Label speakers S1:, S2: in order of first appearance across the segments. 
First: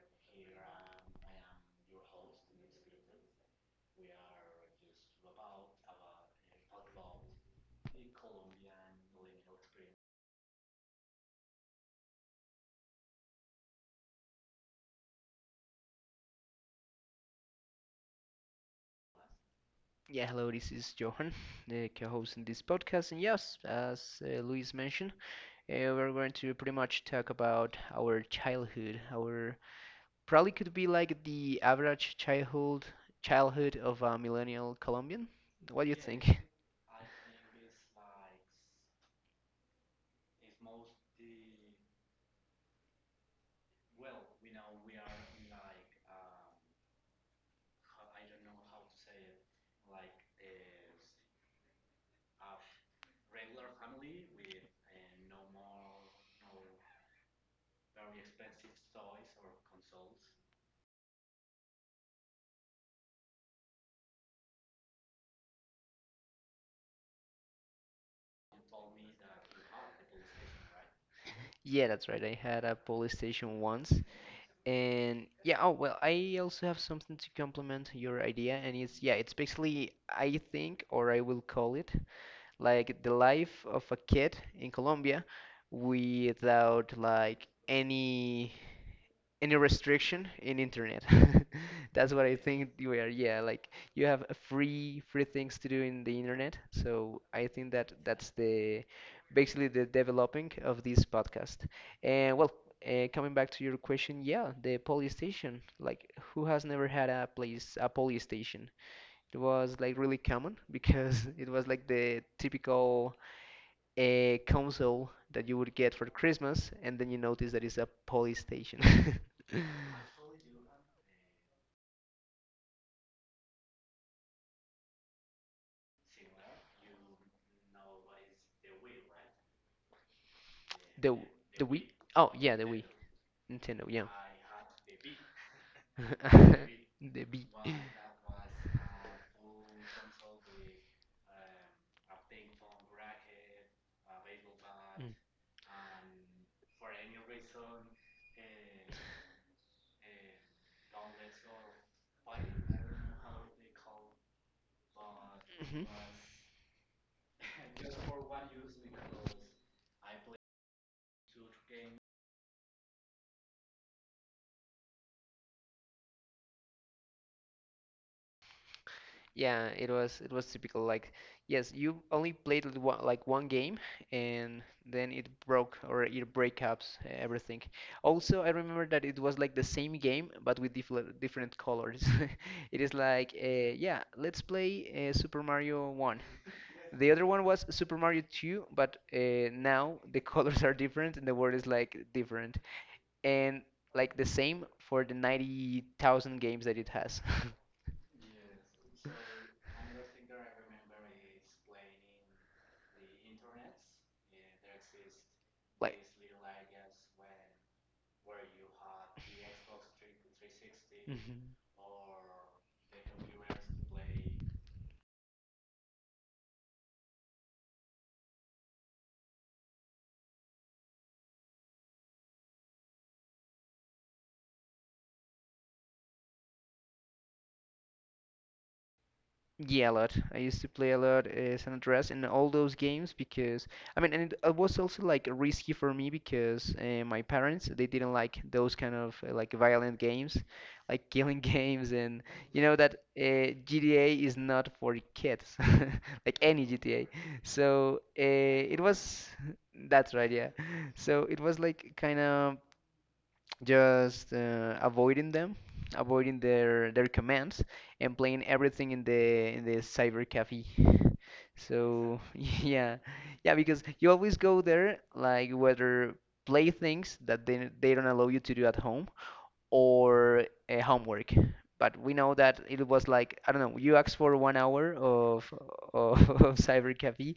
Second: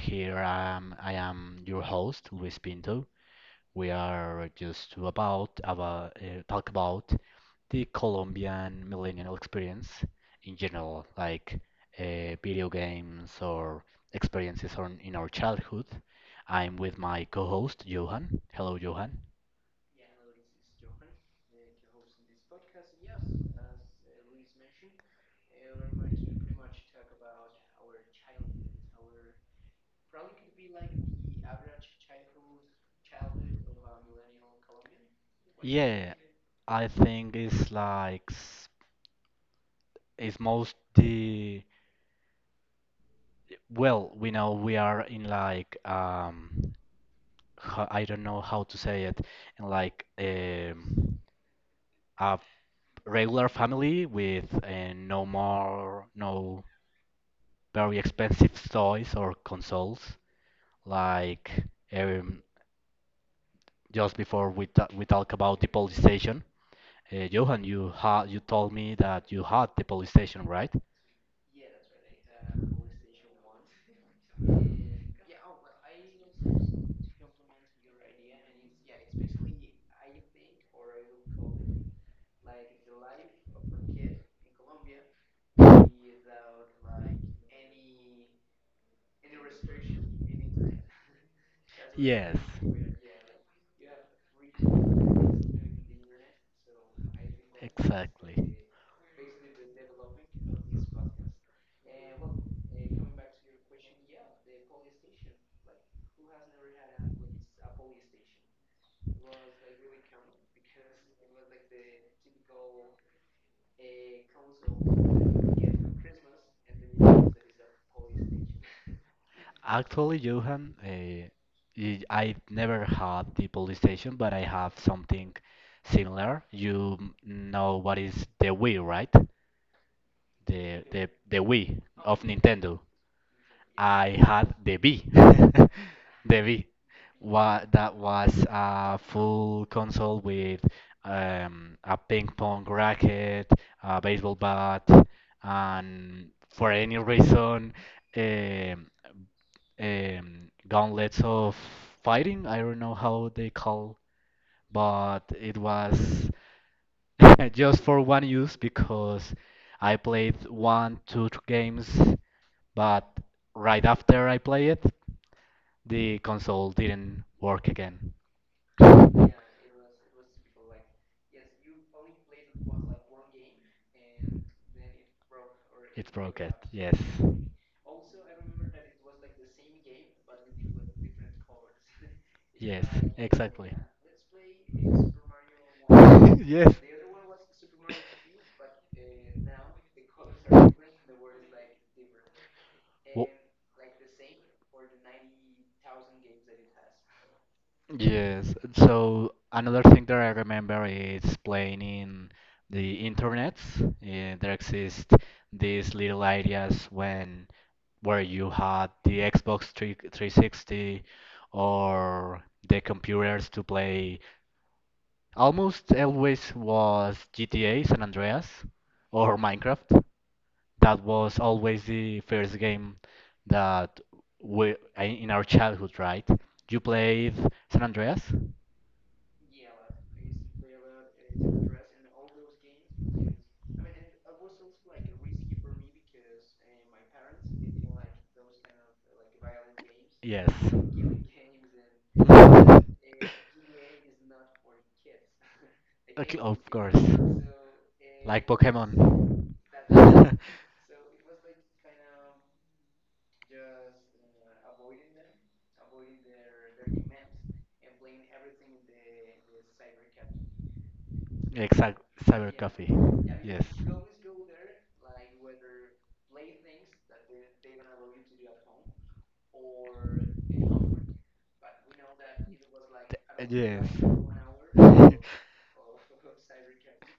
S1: Here I am your host, Luis Pinto. We are just to about talk about the Colombian millennial experience in general, like video games or experiences in our childhood. I'm with my co-host, Johan. Hello, Johan.
S2: Yeah, hello, this is Johan, the co host in this podcast. And yes, as Luis mentioned, we're going to pretty much talk about our childhood. Our probably could be like the average childhood of a millennial Colombian. What do you
S1: Yeah,
S2: think?
S1: I think it's most the. Well, we know we are in like I don't know how to say it in like a regular family with no very expensive toys or consoles, like um just before we talk about the police station. Johan, you told me that you had the police station, right?
S2: Yeah, that's right. I had a police station once. And yeah, oh well, I also have something to complement your idea, and it's yeah, it's basically I think or I will call it like the life of a kid in Colombia without like any restriction in internet. That's what I
S1: Yes.
S2: think we are. Yeah, like you have a free things to do in the internet. So I think that that's
S1: Exactly.
S2: the basically the developing of this podcast. And well, coming back to your question, yeah, the police station. Like who has never had a police station? It was like really common because it was like the typical console that you would get for Christmas, and then you notice that it's a police station. the
S1: Actually, Johan, I've never had the police station, but I have something similar. You know what is the Wii, right? the
S2: the
S1: the the
S2: Wii.
S1: Wii
S2: Oh
S1: of
S2: yeah, the Wii.
S1: Nintendo.
S2: Nintendo. Yeah.
S1: I had the B. The B.
S2: The B.
S1: What? That was a full console with a ping pong racket, a baseball bat, and for any reason, um, gauntlets of fighting. I don't know how they call, but it
S2: Mhm.
S1: was. Just for one use, because I played one, two games, but right after I play it, the console didn't work again.
S2: Yeah, it was typical. Like, yes, you only played with one, like one game, and then it broke or
S1: It
S2: it
S1: broke it.
S2: breakups
S1: Yes.
S2: everything. Also, I remember that it was like the same game but with different colors. It is
S1: Yes,
S2: like,
S1: exactly.
S2: yeah, let's play Super Mario One.
S1: Yes.
S2: The other one was Super Mario 2, but now the colors are different and the word is like different.
S1: Well,
S2: And like the same for the 90,000 games that it has.
S1: yes. So another thing that I remember is playing in the internet. Yeah, there exist
S2: Like,
S1: these little areas when where you had the Xbox 3 360
S2: hmm
S1: or the computers to play. Almost always was GTA San Andreas or Minecraft, that was always the first game that in our childhood, right? You played San Andreas?
S2: yeah, a lot. I used to play a lot San Andreas and all those games because I mean, and it was also like risky for me because my parents they didn't like those kind of like violent games,
S1: Yes.
S2: like killing games, and you know that GTA is not for kids, like
S1: Okay,
S2: any
S1: of
S2: GTA.
S1: course.
S2: So
S1: Like
S2: it was
S1: Pokemon.
S2: that's right, yeah. So it was like kind of just avoiding them, avoiding their commands, and playing everything in the cyber cafe. So
S1: Exact Cyber
S2: yeah,
S1: Coffee.
S2: yeah, because
S1: Yes.
S2: you always go there, like whether play things that they don't allow you to do at home, or homework. But we know that it was like, I don't know, you asked for 1 hour of cyber cafe,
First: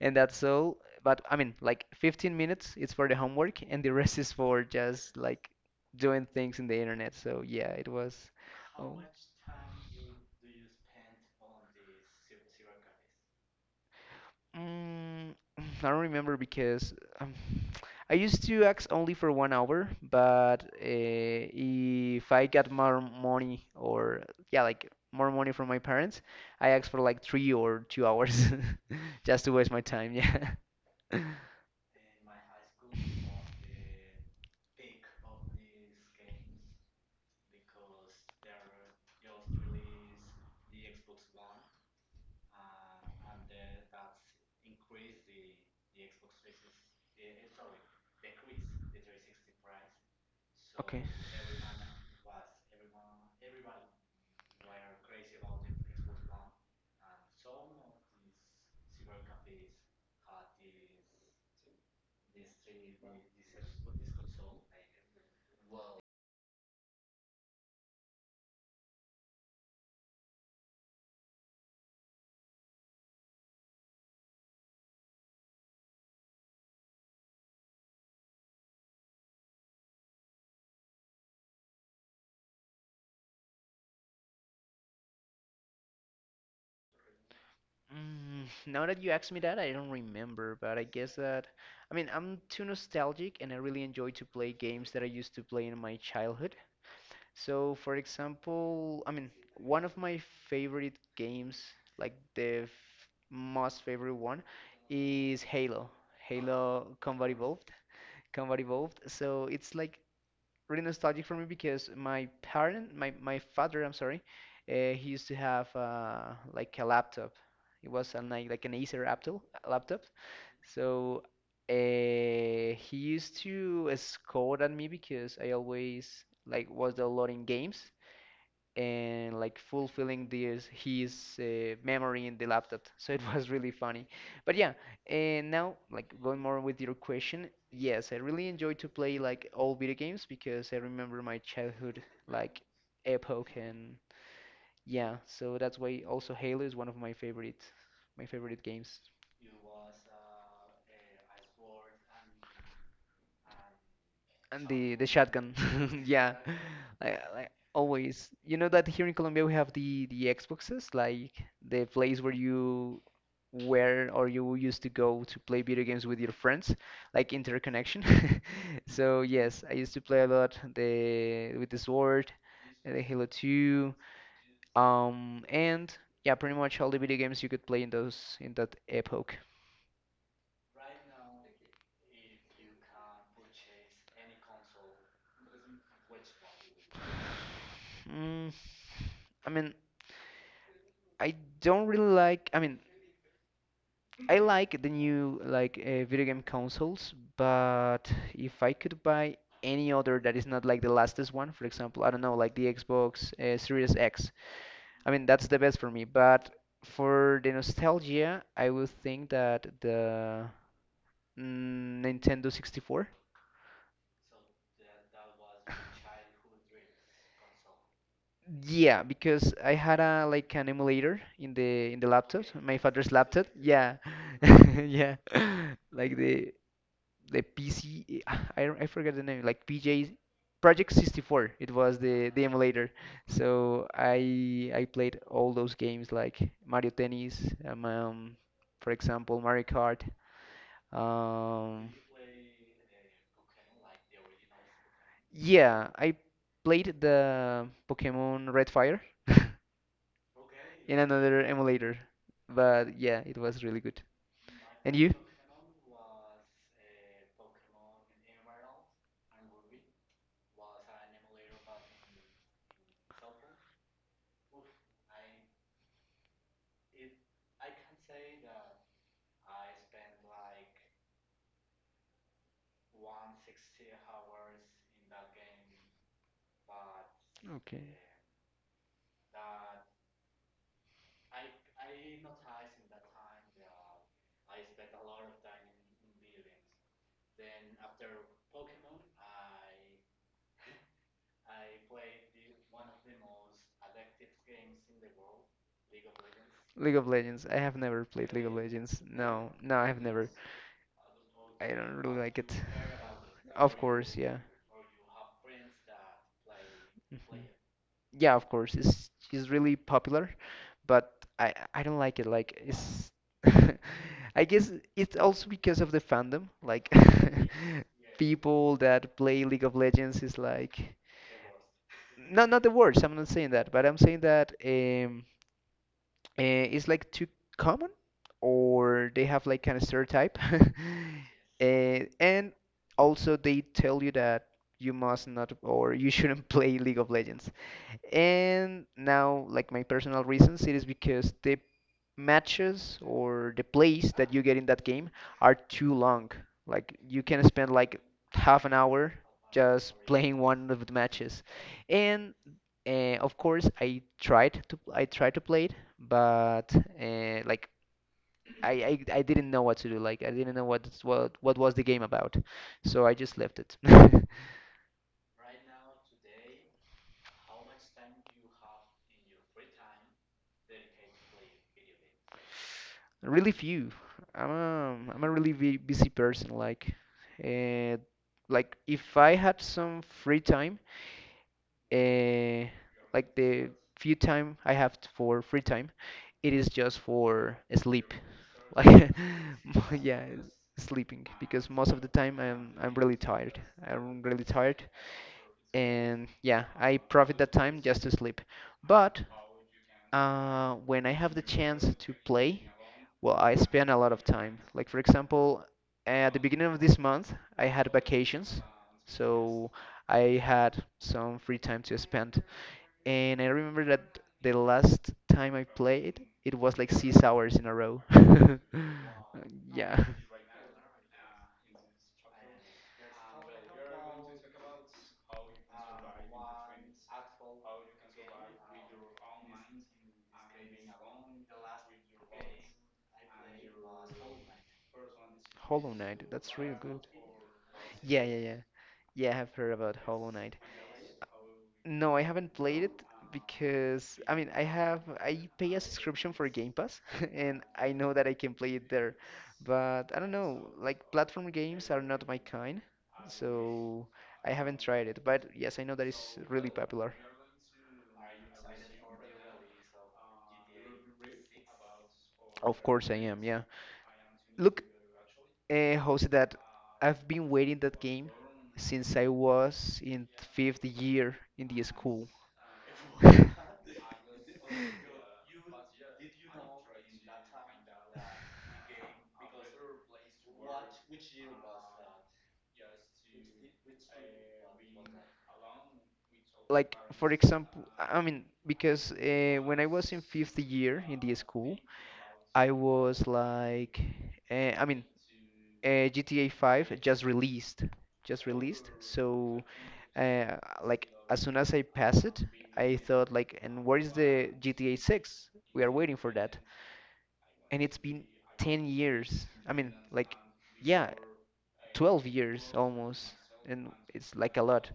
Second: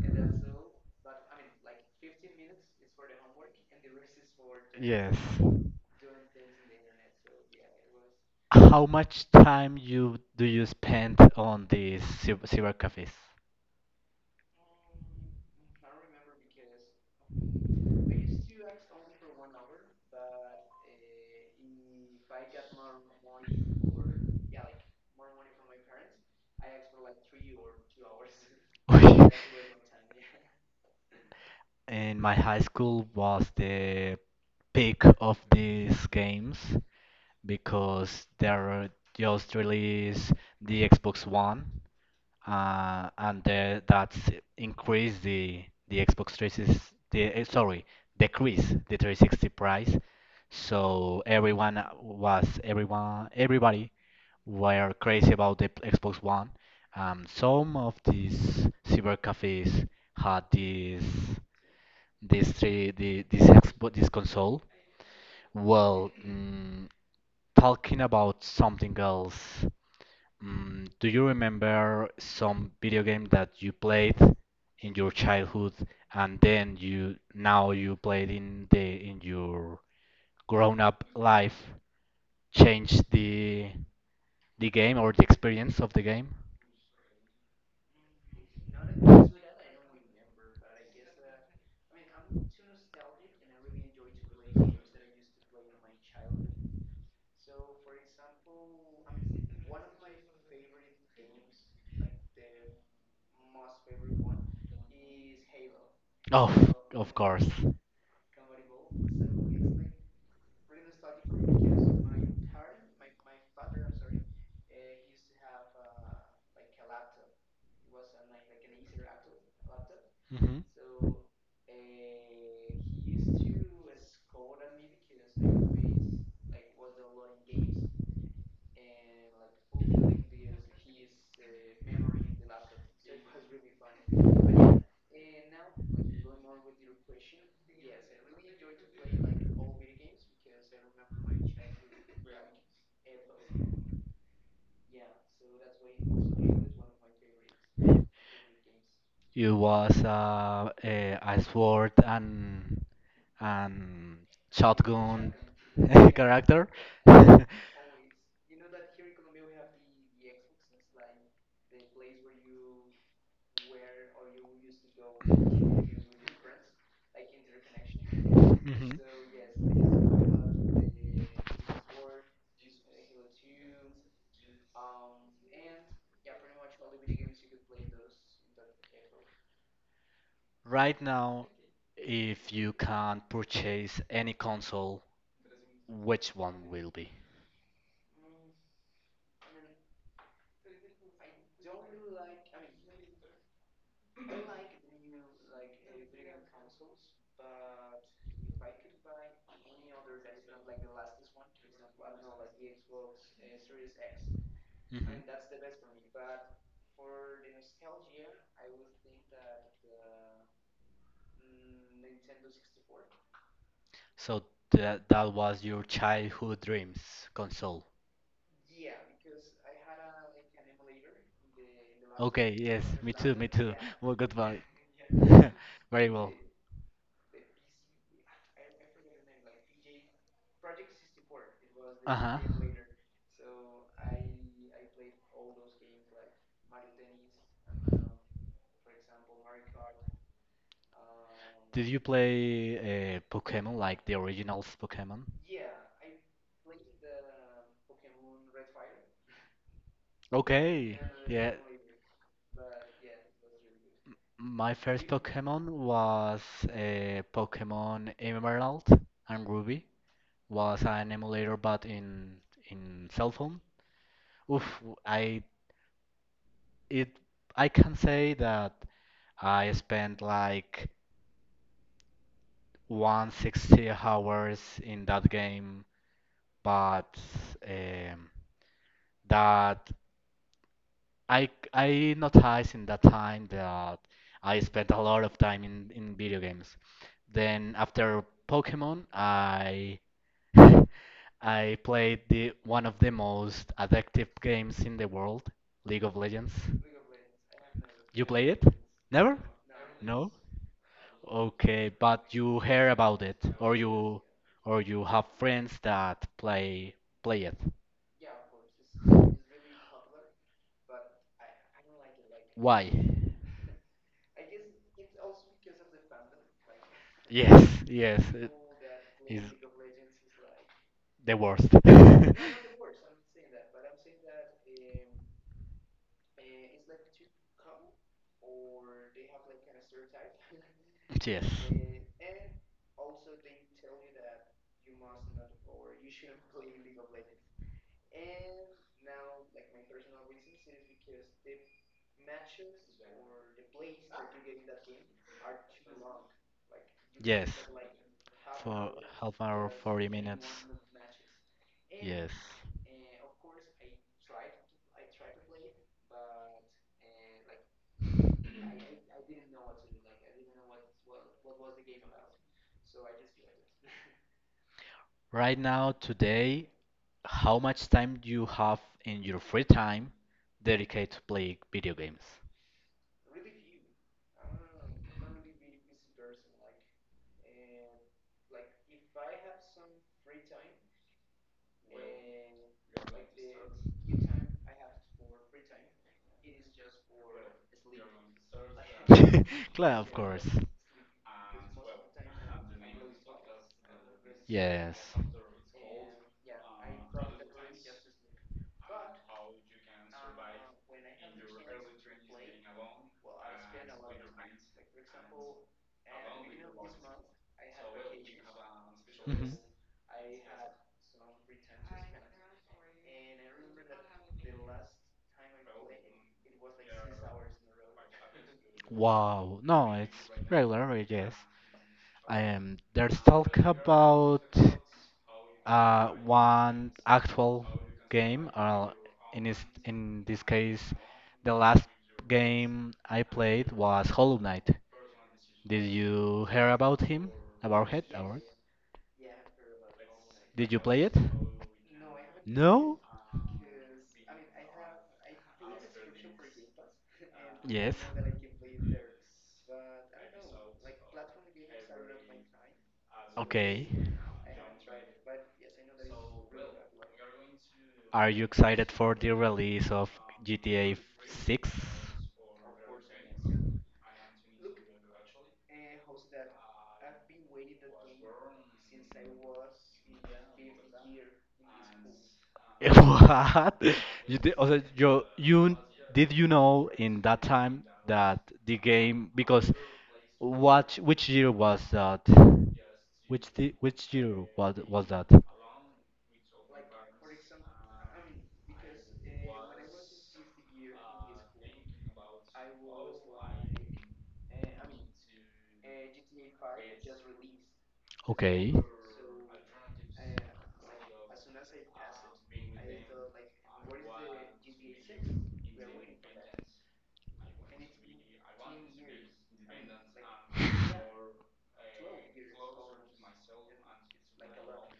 S2: and that's all. But I mean, like 15 minutes is for the homework, and the rest is for just like doing things in the internet. So yeah, it was.
S1: How
S2: Oh.
S1: much time you do you spend on these cyber cafes?
S2: I don't remember because um, I used to ask only for 1 hour, but if I got more money or yeah, like more money from my parents, I asked for like 3 or 2 hours just to waste my time. Yeah.
S1: In my high school was the peak of these games, because there are just released the Xbox One, and that's increased the Xbox 360, sorry, decreased the 360 price,
S2: Okay.
S1: so everyone was everyone everybody were crazy about the Xbox One. Some of these cyber cafes had this, this three the this Xbox, this console. Well, talking about something else. Do you remember some video game that you played in your childhood, and then you now you played in your grown-up life, changed the game or the experience of the game?
S2: Now that you ask me that, I don't remember, but I guess that I mean I'm too nostalgic and I really enjoy to play games that I used to play in my childhood. So, for example, I mean, one of my favorite games, like the f most favorite one, is Halo.
S1: Of
S2: Halo
S1: of
S2: Combat
S1: course.
S2: Evolved. Combat Evolved. So it's like really nostalgic for me because my parent, my father, I'm sorry, he used to have like a laptop. It was an, like an Acer laptop. Laptop.
S1: hmm
S2: So he used to scold at me because I always like was downloading games and like fulfilling this his memory in the laptop. So it was really funny. But yeah, and now like going more with your question, yes, I really enjoy to play like old video games because I remember my childhood like epoch and yeah, so that's why also Halo is one of my favorite games.
S1: It was a sword and
S2: And the shotgun,
S1: shotgun
S2: yeah,
S1: character.
S2: like always. You know that here in Colombia we have the Xboxes, like the place where or you used to go to play video games with your friends, like interconnection.
S1: Mhm.
S2: So yes, I used to play a lot the with the Sword, the Halo 2, and yeah, pretty much all the video games you could play in that epoch.
S1: Right now, if you can purchase any console, which one will be?
S2: Mm, I mean, I don't really like. I mean, I like the new like video game consoles, but if I could buy any other that is not like the latest one, for example, I don't know, like the Xbox Series X. I mean,
S1: Mhm.
S2: that's the best for me. But for the nostalgia, I would think that the Nintendo 64.
S1: So that was your childhood dream's console.
S2: Yeah, because I had a like an emulator in the laptop,
S1: Okay,
S2: my
S1: yes, me
S2: father's
S1: too, me
S2: laptop.
S1: too.
S2: Yeah,
S1: Well, good one.
S2: yeah,
S1: Very
S2: like
S1: well.
S2: the PC. I forget the name. Like PJ Project 64. It was the
S1: Uh-huh.
S2: the emulator. So I played all those games like Mario Tennis, for example Mario Kart.
S1: Did you
S2: Um,
S1: play Pokemon, like the original Pokemon?
S2: yeah, I played the Pokemon Red Fire.
S1: Okay, yeah.
S2: in another emulator. But yeah, it was really good.
S1: My first
S2: And
S1: Pokemon
S2: you?
S1: was Pokemon Emerald and Ruby. Was an emulator, but in cell phone. Oof, it I can say that I spent like 160 hours in that game, but um,
S2: Okay.
S1: that I noticed in that time that I spent a lot of time in video games. Then after Pokemon, I I played the one of the most addictive games in the world, League of Legends.
S2: League of Legends. I have never
S1: You
S2: played
S1: play
S2: League of
S1: it?
S2: Legends. Really?
S1: Never?
S2: No, no, I have
S1: No?
S2: never.
S1: Okay,
S2: Really
S1: but
S2: like it.
S1: you hear about it,
S2: Of course, yeah.
S1: or you have friends that play it.
S2: Yeah, of course, it's really popular, but I don't like it. Like
S1: Why?
S2: it's I guess it's also because of the fandom. Like
S1: Yes, yes, it
S2: people that play
S1: is
S2: League of Legends is like
S1: the worst.
S2: not the worst. I'm not saying that, but I'm saying that uh, it's like too common, or they have like kind of stereotype,
S1: Yes,
S2: uh, and also they tell you that you must not or you shouldn't play League of Legends. And now, like my personal reasons, it is because the matches or the plays that you get in that game are too long. Like you can
S1: yes,
S2: spend like half an
S1: for
S2: hour
S1: half an hour,
S2: just
S1: 40
S2: playing
S1: minutes.
S2: one of the matches.
S1: Yes.
S2: And of course, I tried to play it, but like I didn't know what to do. Like I didn't know what was the game about, so I just left it.
S1: Right now, today, how much time do you have in your free time dedicated to playing video games?
S2: Really few. I'm a really busy person. Uh, like if I had some free time, uh, like the few time I have for free time, it is just for sleep. Like,
S1: Claro, of
S2: yeah,
S1: course.
S2: sleeping because most of the time I'm really tired. I'm really tired,
S1: Yes.
S2: and yeah, I profit that time just to sleep. But when I have the chance to play. Well, I spend a lot of time. Like for example, at the beginning of this month, I had vacations,
S1: Mhm.
S2: so I had some free time to spend. And I remember that the last time I played, it was like 6 hours in a row.
S1: Wow. No,
S2: Yeah,
S1: it's regular, I guess. There's talk about one actual game, or in this, in this case, the last game I played was Hollow Knight. Did
S2: Hollow Knight,
S1: you
S2: that's
S1: hear
S2: really
S1: about
S2: good.
S1: him? About it?
S2: Yeah,
S1: About
S2: yeah,
S1: it?
S2: yeah.
S1: Yeah,
S2: Yeah, I have heard about Hollow Knight.
S1: did you play it? No,
S2: No, I haven't played
S1: No?
S2: it because I mean I pay a subscription for Game Pass and I
S1: Yes.
S2: know that I can play it there, but I don't know, like platform games are not my kind,
S1: Okay.
S2: so I haven't tried it. But yes, I know that it's really popular.
S1: Are you excited for the release of GTA 6?
S2: Of course I am, yeah. Look, how's that? I've been waiting that game since I was in fifth year in the school.
S1: What? You did, also, you did you know in that time that the game, because what which year was that? Which year was that?
S2: Like, for example, I mean, because when I was in fifth year in the school, I was like I mean GTA 5 just released just
S1: Okay.
S2: released So uh, like as soon as I pass it, I thought like, and where is the GTA 6? We are waiting for that. And it's been 10 years. I mean, like yeah, 12 years almost. And it's like a lot.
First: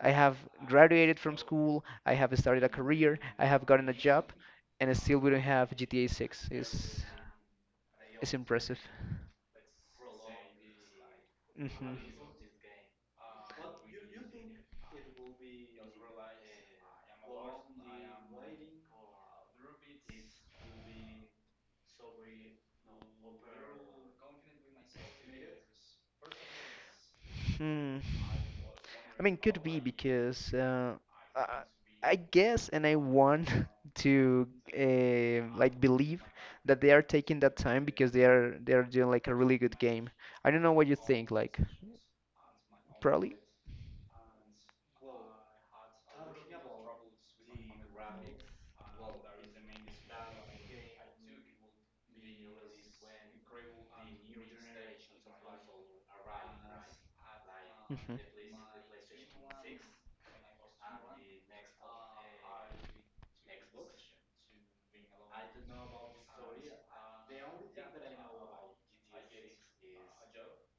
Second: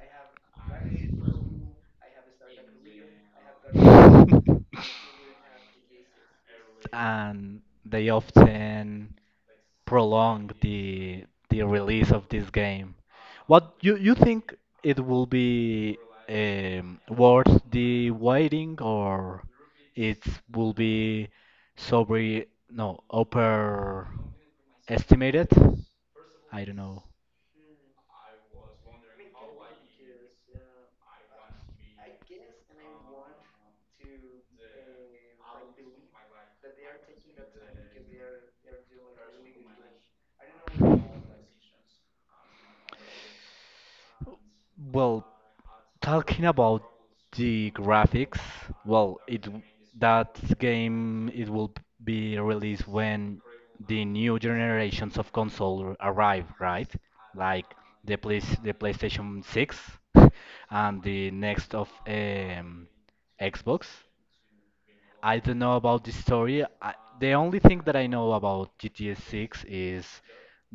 S2: I have graduated from school, I have started a career, I have gotten a job, and still we don't have GTA 6. It's,
S1: And they
S2: it's impressive.
S1: often prolong the
S2: Hmm.
S1: release of this game. What you think, it will be worth the waiting, or it will be sobre, no, overestimated? I don't know.
S2: Hmm. I mean, could be because I, I guess, and I want to like believe that they are taking that time because they are doing like a really good game. I don't know what you think, like probably.
S1: Well, talking about the graphics, well, it w- that game, it will be released when the new generations of console arrive, right? Like
S2: Hmm.
S1: the PlayStation 6 and the next of Xbox. I don't know about the story. The only thing that I know about GTA 6 is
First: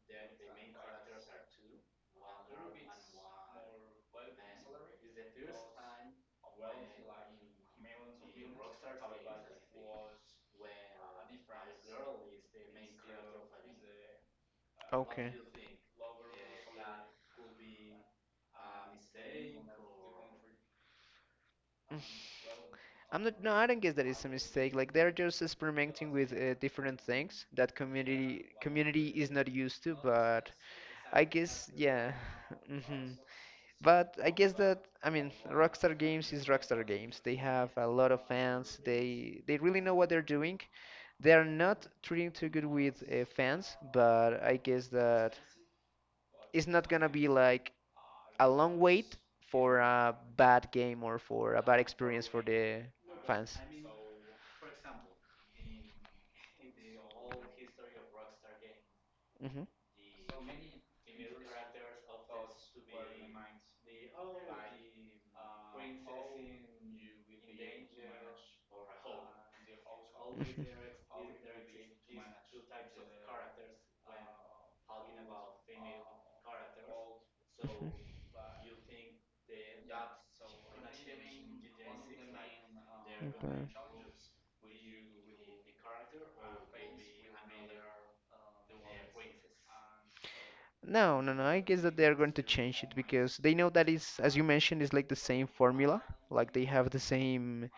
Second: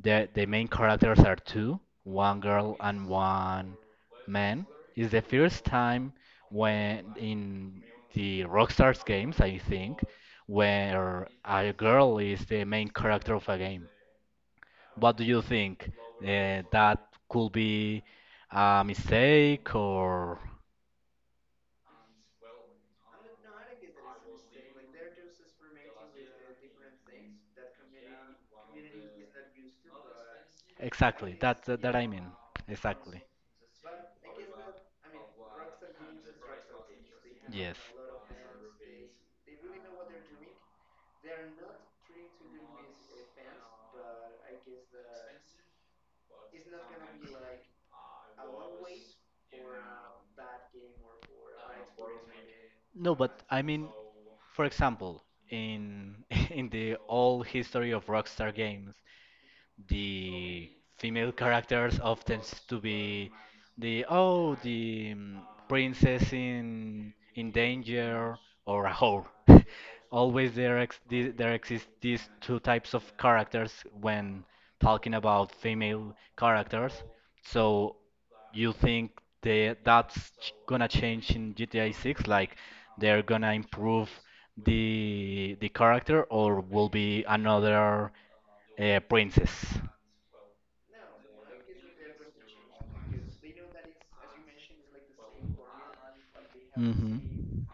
S1: the main characters are two, one girl and one man. It's the first time when in the Rockstar's games, I think, where a girl is the main character of a game. What do you think? That could be a mistake, or
S2: I'm not. No, I don't guess that it's a mistake. Like they're just experimenting with different things that community is not used to. But I
S1: exactly, that
S2: guess
S1: that I
S2: yeah.
S1: mean,
S2: Hmm.
S1: exactly.
S2: But I guess that I mean Rockstar Games is Rockstar Games. They have
S1: Yes.
S2: a lot of fans. They really know what they're doing. They are not treating too good with fans. But I guess that it's not gonna be like a long wait for a bad game or for a bad experience for the
S1: No, but
S2: fans.
S1: I mean, for example, in in the old history of Rockstar Games,
S2: Mm-hmm.
S1: the female characters often to be the princess in danger, or a whore. Always there exist these two types of characters when talking about female characters. So you think they that's ch- gonna change in GTA 6? Like they're gonna
S2: Okay.
S1: improve the character, or will be another? Princess.
S2: No, no, no. I guess that they are going to change it because they know that is, as you mentioned, is like the same formula. Like they have the same.
S1: Mhm.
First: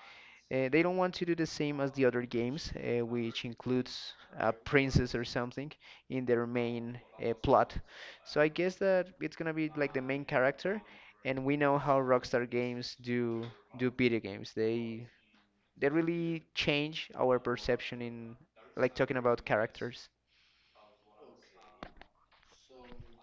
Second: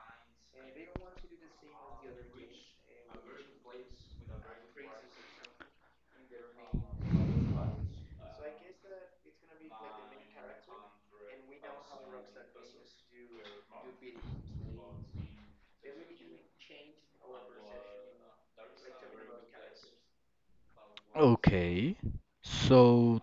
S2: They don't want to do the same as the other games, which includes a princess or something in their main plot. So I guess that it's gonna be like the main character, and we know how Rockstar Games do video games. They really change our perception in like talking about characters.
S1: Okay. So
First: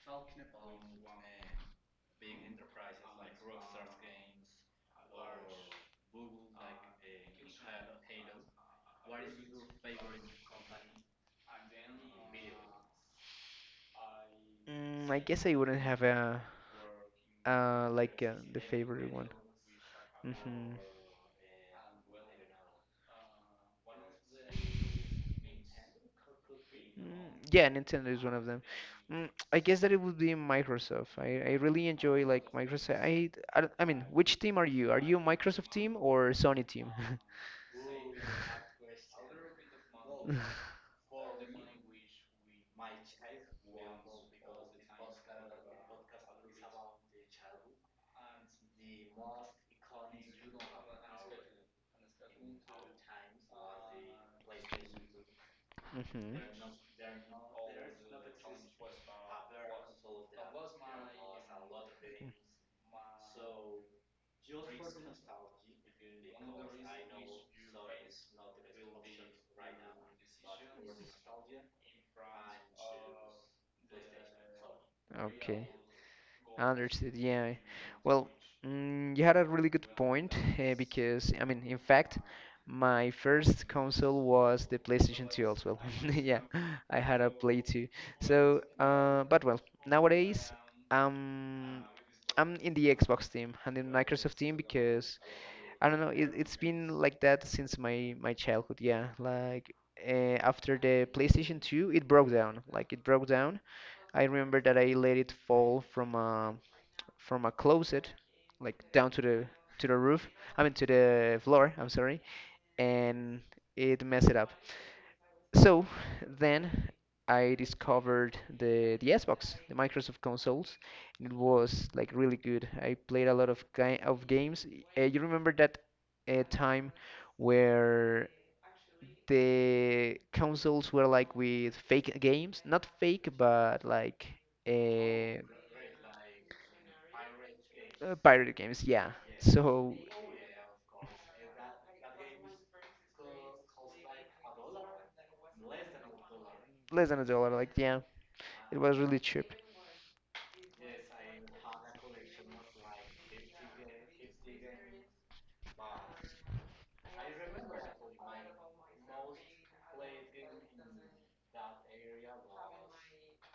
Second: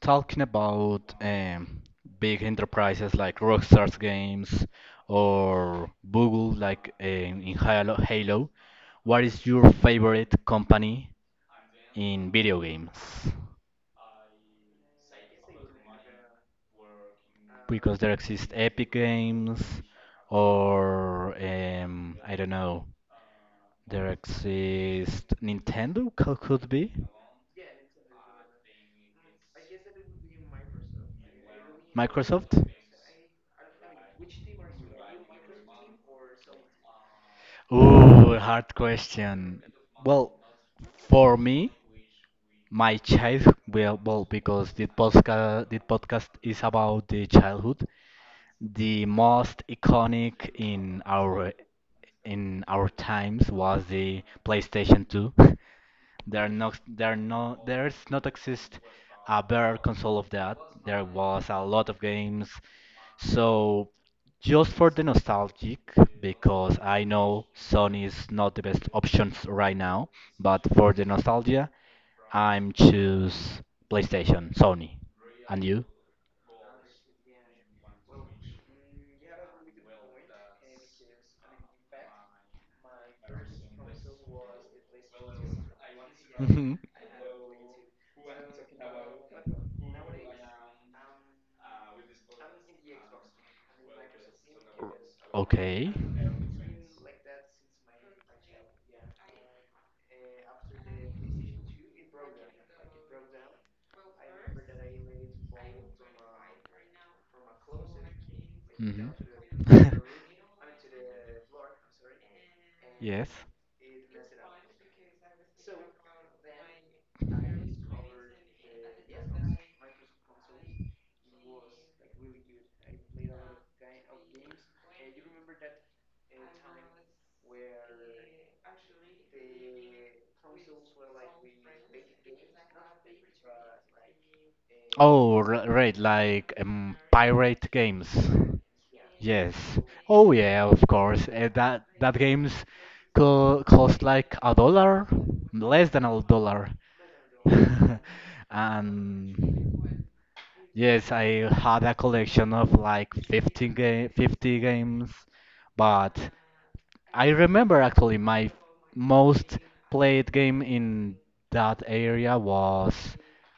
S1: talking about big enterprises like Rockstar's Games or Google, like in Halo, what is your favorite company in video games?
S2: I guess I wouldn't have a
S1: Because there
S2: like
S1: exist
S2: the
S1: Epic
S2: favorite one.
S1: Games,
S2: Hmm
S1: or I don't know, there exists Nintendo, could be
S2: Yeah, Nintendo is one of them. I guess that it would be Microsoft. I really enjoy
S1: Microsoft.
S2: like Microsoft. I don't- I mean, which team are you? Are you Microsoft team or Sony team?
S1: Ooh, hard question. Well, for me, well because this podcast is about the childhood, the most iconic in our times was the PlayStation 2.
S2: hmm
S1: There are no, There's not exist a better console of that. There was a lot of games. So just for the nostalgic, because I know Sony is not the best options right now, but for the nostalgia, I'm choose PlayStation, Sony. And
S2: Okay.
S1: you?
S2: Understood. Yeah. Well, you had a really good point because I mean, in fact, my first console was the PlayStation 2 as well. Yeah,
S1: Mhm.
S2: I had a Play 2. So, but well, nowadays, um, I'm in the Xbox team and in Microsoft team because
S1: Okay.
S2: I don't know, it's been like that since my childhood. Yeah, like after the PlayStation 2, it broke down. Like it broke down. I remember that I let it fall from a closet, like
S1: Hmm.
S2: down to the roof. I mean to the floor. I'm sorry,
S1: Yes.
S2: and it messed it up. So then I discovered the Xbox, the Microsoft consoles, and it was like really good. I played a lot of games. You remember that time where the consoles were like with fake games, not fake, but like.
S1: Oh,
S2: Uh,
S1: right, like pirate games.
S2: Pirated games, yeah.
S1: Yes.
S2: So
S1: Oh yeah, of course. That, games co cost like a dollar, less than a dollar.
S2: less than a dollar, like yeah, it was really cheap.
S1: And yes, I had a collection of like 15 ga 50 games, but I remember actually my most played game in that area was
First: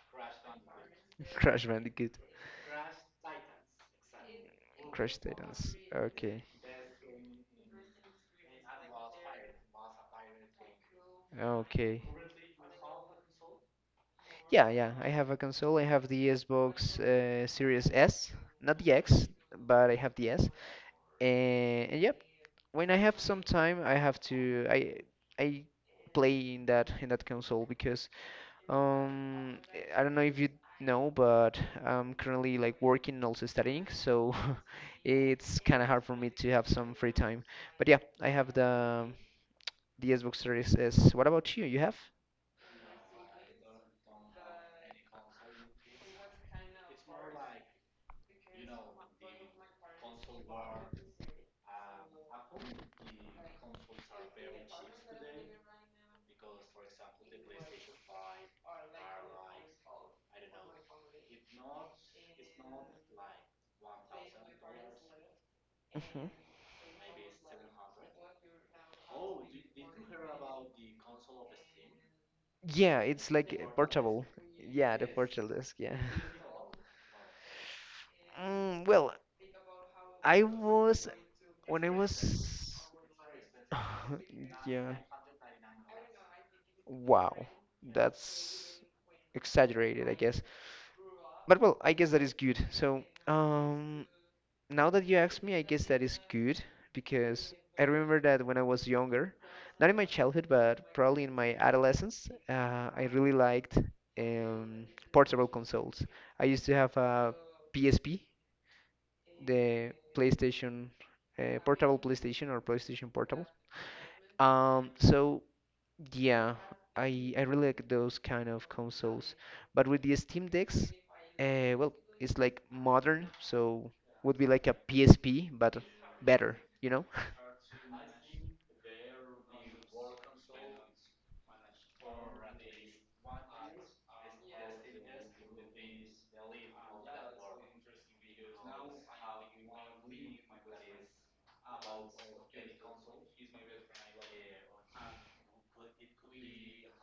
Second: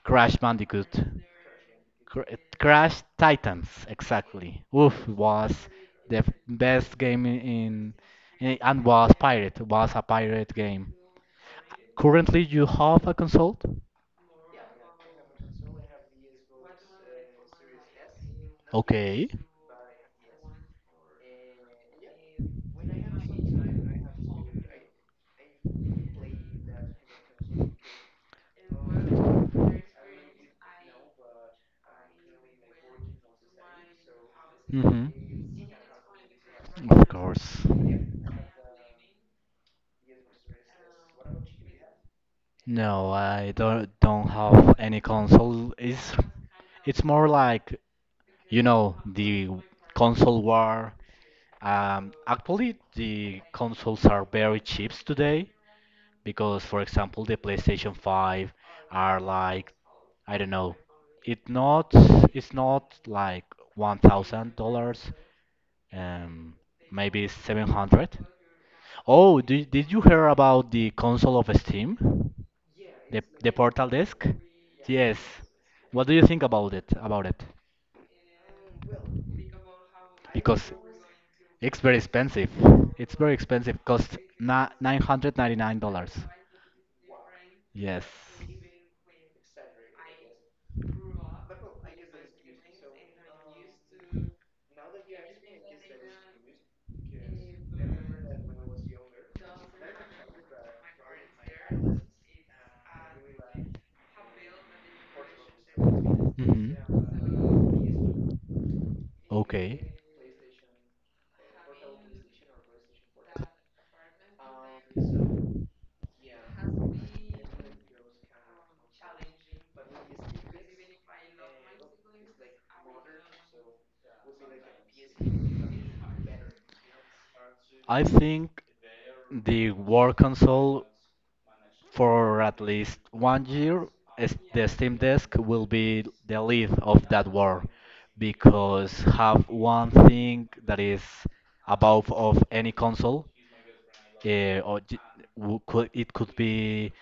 S1: Crash Bandicoot.
S2: Crash Bandicoot,
S1: Cr Crash Titans, exactly. Oof,
S2: Crash
S1: was
S2: Titans.
S1: the
S2: Okay,
S1: best game and was a pirate game.
S2: okay.
S1: Currently, you have a console?
S2: Yeah, yeah. I have a console. I have the Xbox Series S, not the X,
S1: Okay.
S2: but I have the S. And yep, when I have some time, I have to I play in that console because um I don't know if you know, but I'm currently like working and also studying, so
S1: Mm-hmm.
S2: it's kind of hard for me to have some free
S1: Of
S2: time.
S1: course.
S2: But yeah, I have the Xbox Series S. What about you? You have?
S1: No, I don't have any console. It's more like, you know, the console war. Actually, the consoles are very cheap today because, for example, the PlayStation 5 are like, I don't know, it not it's not like $1,000,
S2: Hmm
S1: um, maybe 700. Oh, did you hear about the console of Steam?
S2: Yeah,
S1: The,
S2: it's like
S1: the portal
S2: portable.
S1: disk?
S2: Yeah, the
S1: Yes.
S2: portable desk. Yeah.
S1: What do you think about it?
S2: Well, I
S1: Because
S2: was when
S1: it's
S2: I
S1: very
S2: was.
S1: expensive. It's very expensive. Cost na
S2: Yeah.
S1: $999.
S2: Wow.
S1: Yes.
S2: That's exaggerated, I guess. But well, I guess that is good. So, now that you ask me, I guess that is good because I remember that when I was younger, not in my childhood, but probably in my adolescence, I really liked um, portable consoles. I used to
S1: Mhm.
S2: have a PSP,
S1: Okay.
S2: the PlayStation, portable PlayStation or PlayStation Portable. Um, so Yeah, I really like those kind of consoles. But with the Steam Decks, well, it's like modern, so would be like a PSP, but better, you know?
S1: I think the War Console, for at least 1 year, is the Steam Deck will be the lead of that war, because have one thing that is above of any console, eh, or it could be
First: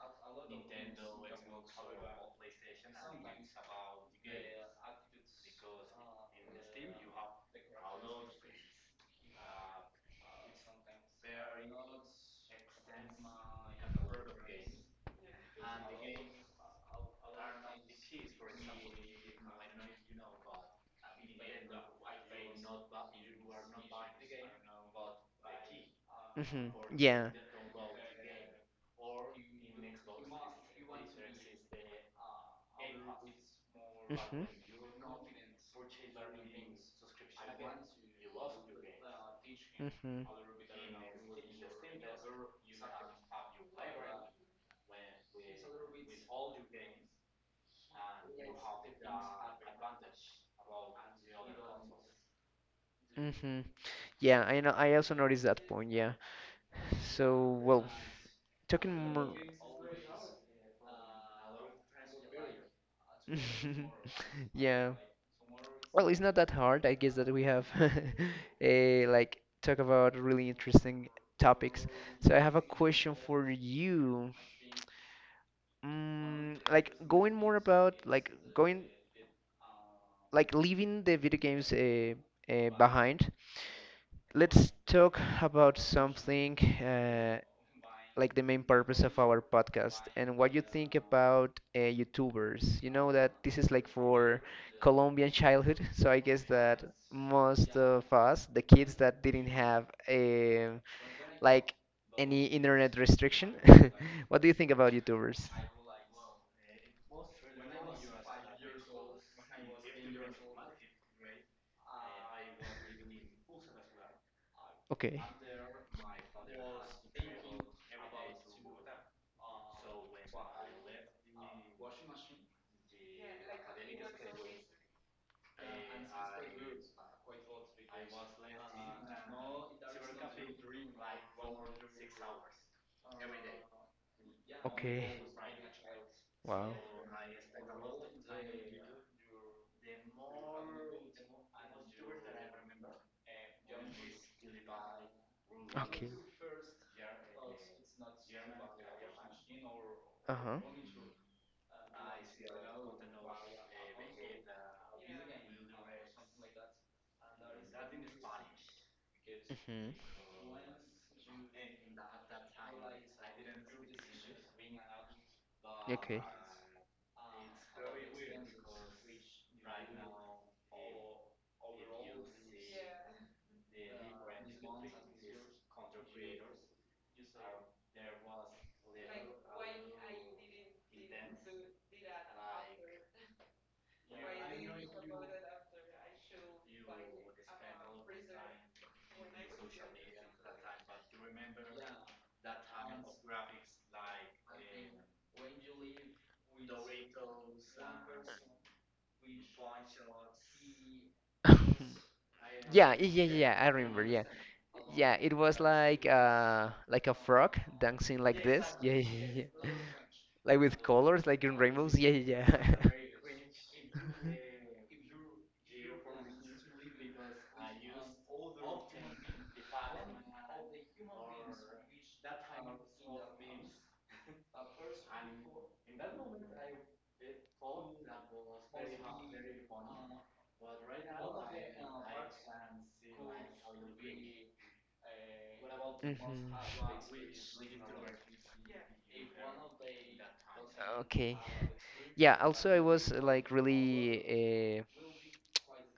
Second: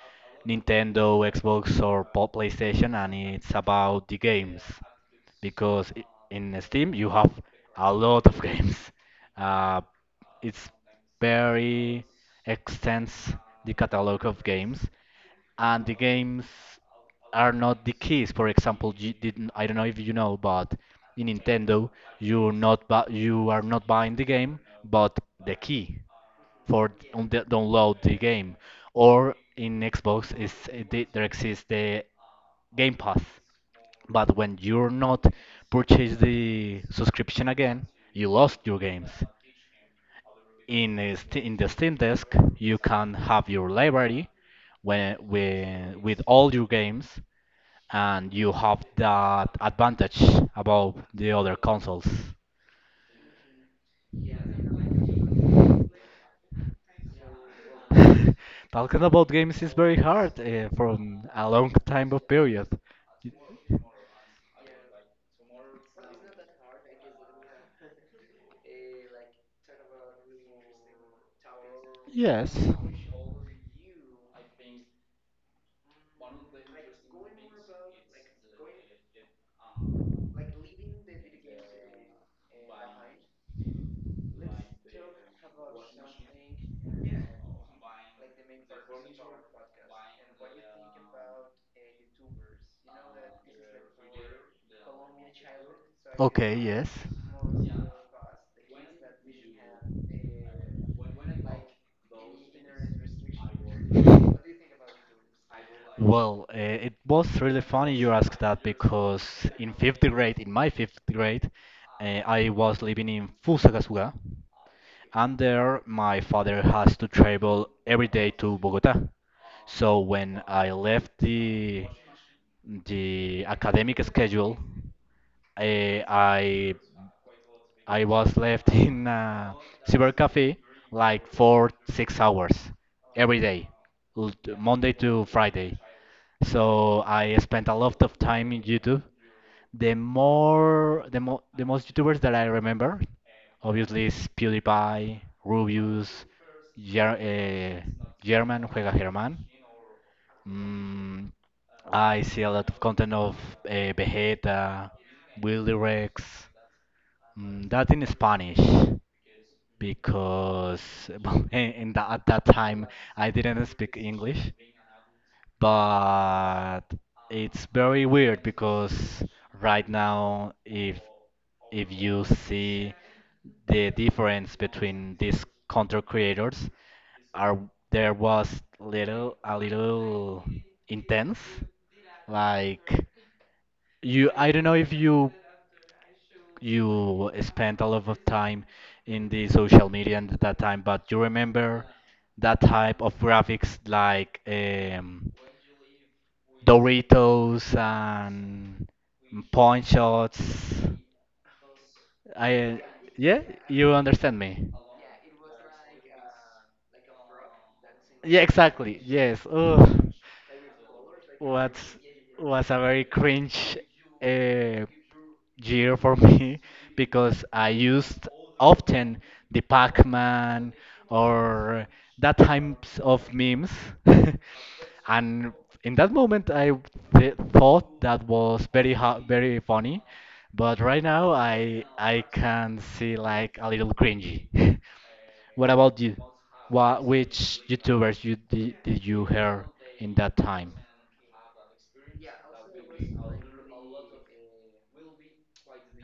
S1: Nintendo, Xbox, or PlayStation, and it's about the games, because in Steam you have a lot of games. Uh, it's very extends the catalog of games, and the games are not the keys. For example, you didn't, I don't know if you know, but in Nintendo you're not you are not buying the game, but the key
S2: Hmm
S1: for d- on
S2: Yeah.
S1: the, download the game. Or in Xbox is there exists the Game Pass. But
S2: hmm
S1: when you're not purchase the subscription again, you lost your games.
S2: hmm
S1: In the Steam Deck, you can have your library, with all your games, and you have that advantage above the other consoles.
S2: hmm Yeah, I know. I also noticed that point. Yeah. So, well, talking
S1: Talking about
S2: more.
S1: games is very hard, from a long time of period. Y-
S2: Yeah. Well, it's not that hard. I guess that we have a like talk about really interesting topics. So I
S1: Yes.
S2: have a question for you. Like going more about like going like leaving the video games behind. Let's talk about something uh, like the main purpose of our podcast and what you think about YouTubers. You know that this is like for Colombian childhood, so I guess
S1: Okay,
S2: that
S1: yes.
S2: most of us, the kids that didn't have like any internet restriction, what do you think about YouTubers?
S1: Well, it was really funny you asked that, because in my fifth grade, I was living in Fusagasugá,
S2: Okay,
S1: and there my father has to travel every day to Bogotá. So when I left the academic schedule, I I I was left in a cyber cafe like for 6 hours every day, Monday
S2: okay,
S1: to Friday.
S2: wow,
S1: So I spent a lot of time in YouTube. The more the mo the most YouTubers that I remember, obviously, is PewDiePie,
S2: okay.
S1: Rubius, Ger uh, German Juega German.
S2: Uh-huh.
S1: Mm, I see a lot of content of Vegeta, Willy Rex, that in Spanish,
S2: hmm
S1: because at that time I didn't speak English,
S2: Okay.
S1: but it's very weird because right now, if you see the difference between these content creators, are there was little intense. Like I don't know if you spent a lot of time in the social media at that time, but you remember that type of graphics like Doritos and pawn shots. I
S2: Yeah, yeah, yeah,
S1: yeah,
S2: yeah. I
S1: you
S2: remember. Yeah,
S1: understand me.
S2: yeah. It was like a frog dancing
S1: Yeah,
S2: like this. Yeah,
S1: exactly.
S2: yeah, yeah,
S1: Yes.
S2: yeah.
S1: Ugh.
S2: Like with colors, like in
S1: What
S2: rainbows. Yeah, yeah,
S1: was a
S2: yeah.
S1: very cringe uh, year for me because I used often the Pac-Man or that types of memes. And in that moment, I th thought that was very funny, but right now I can see like a little cringy. What about you?
S2: Mhm.
S1: What which YouTubers did you hear in that time?
S2: Okay. Yeah. Also, I was like really,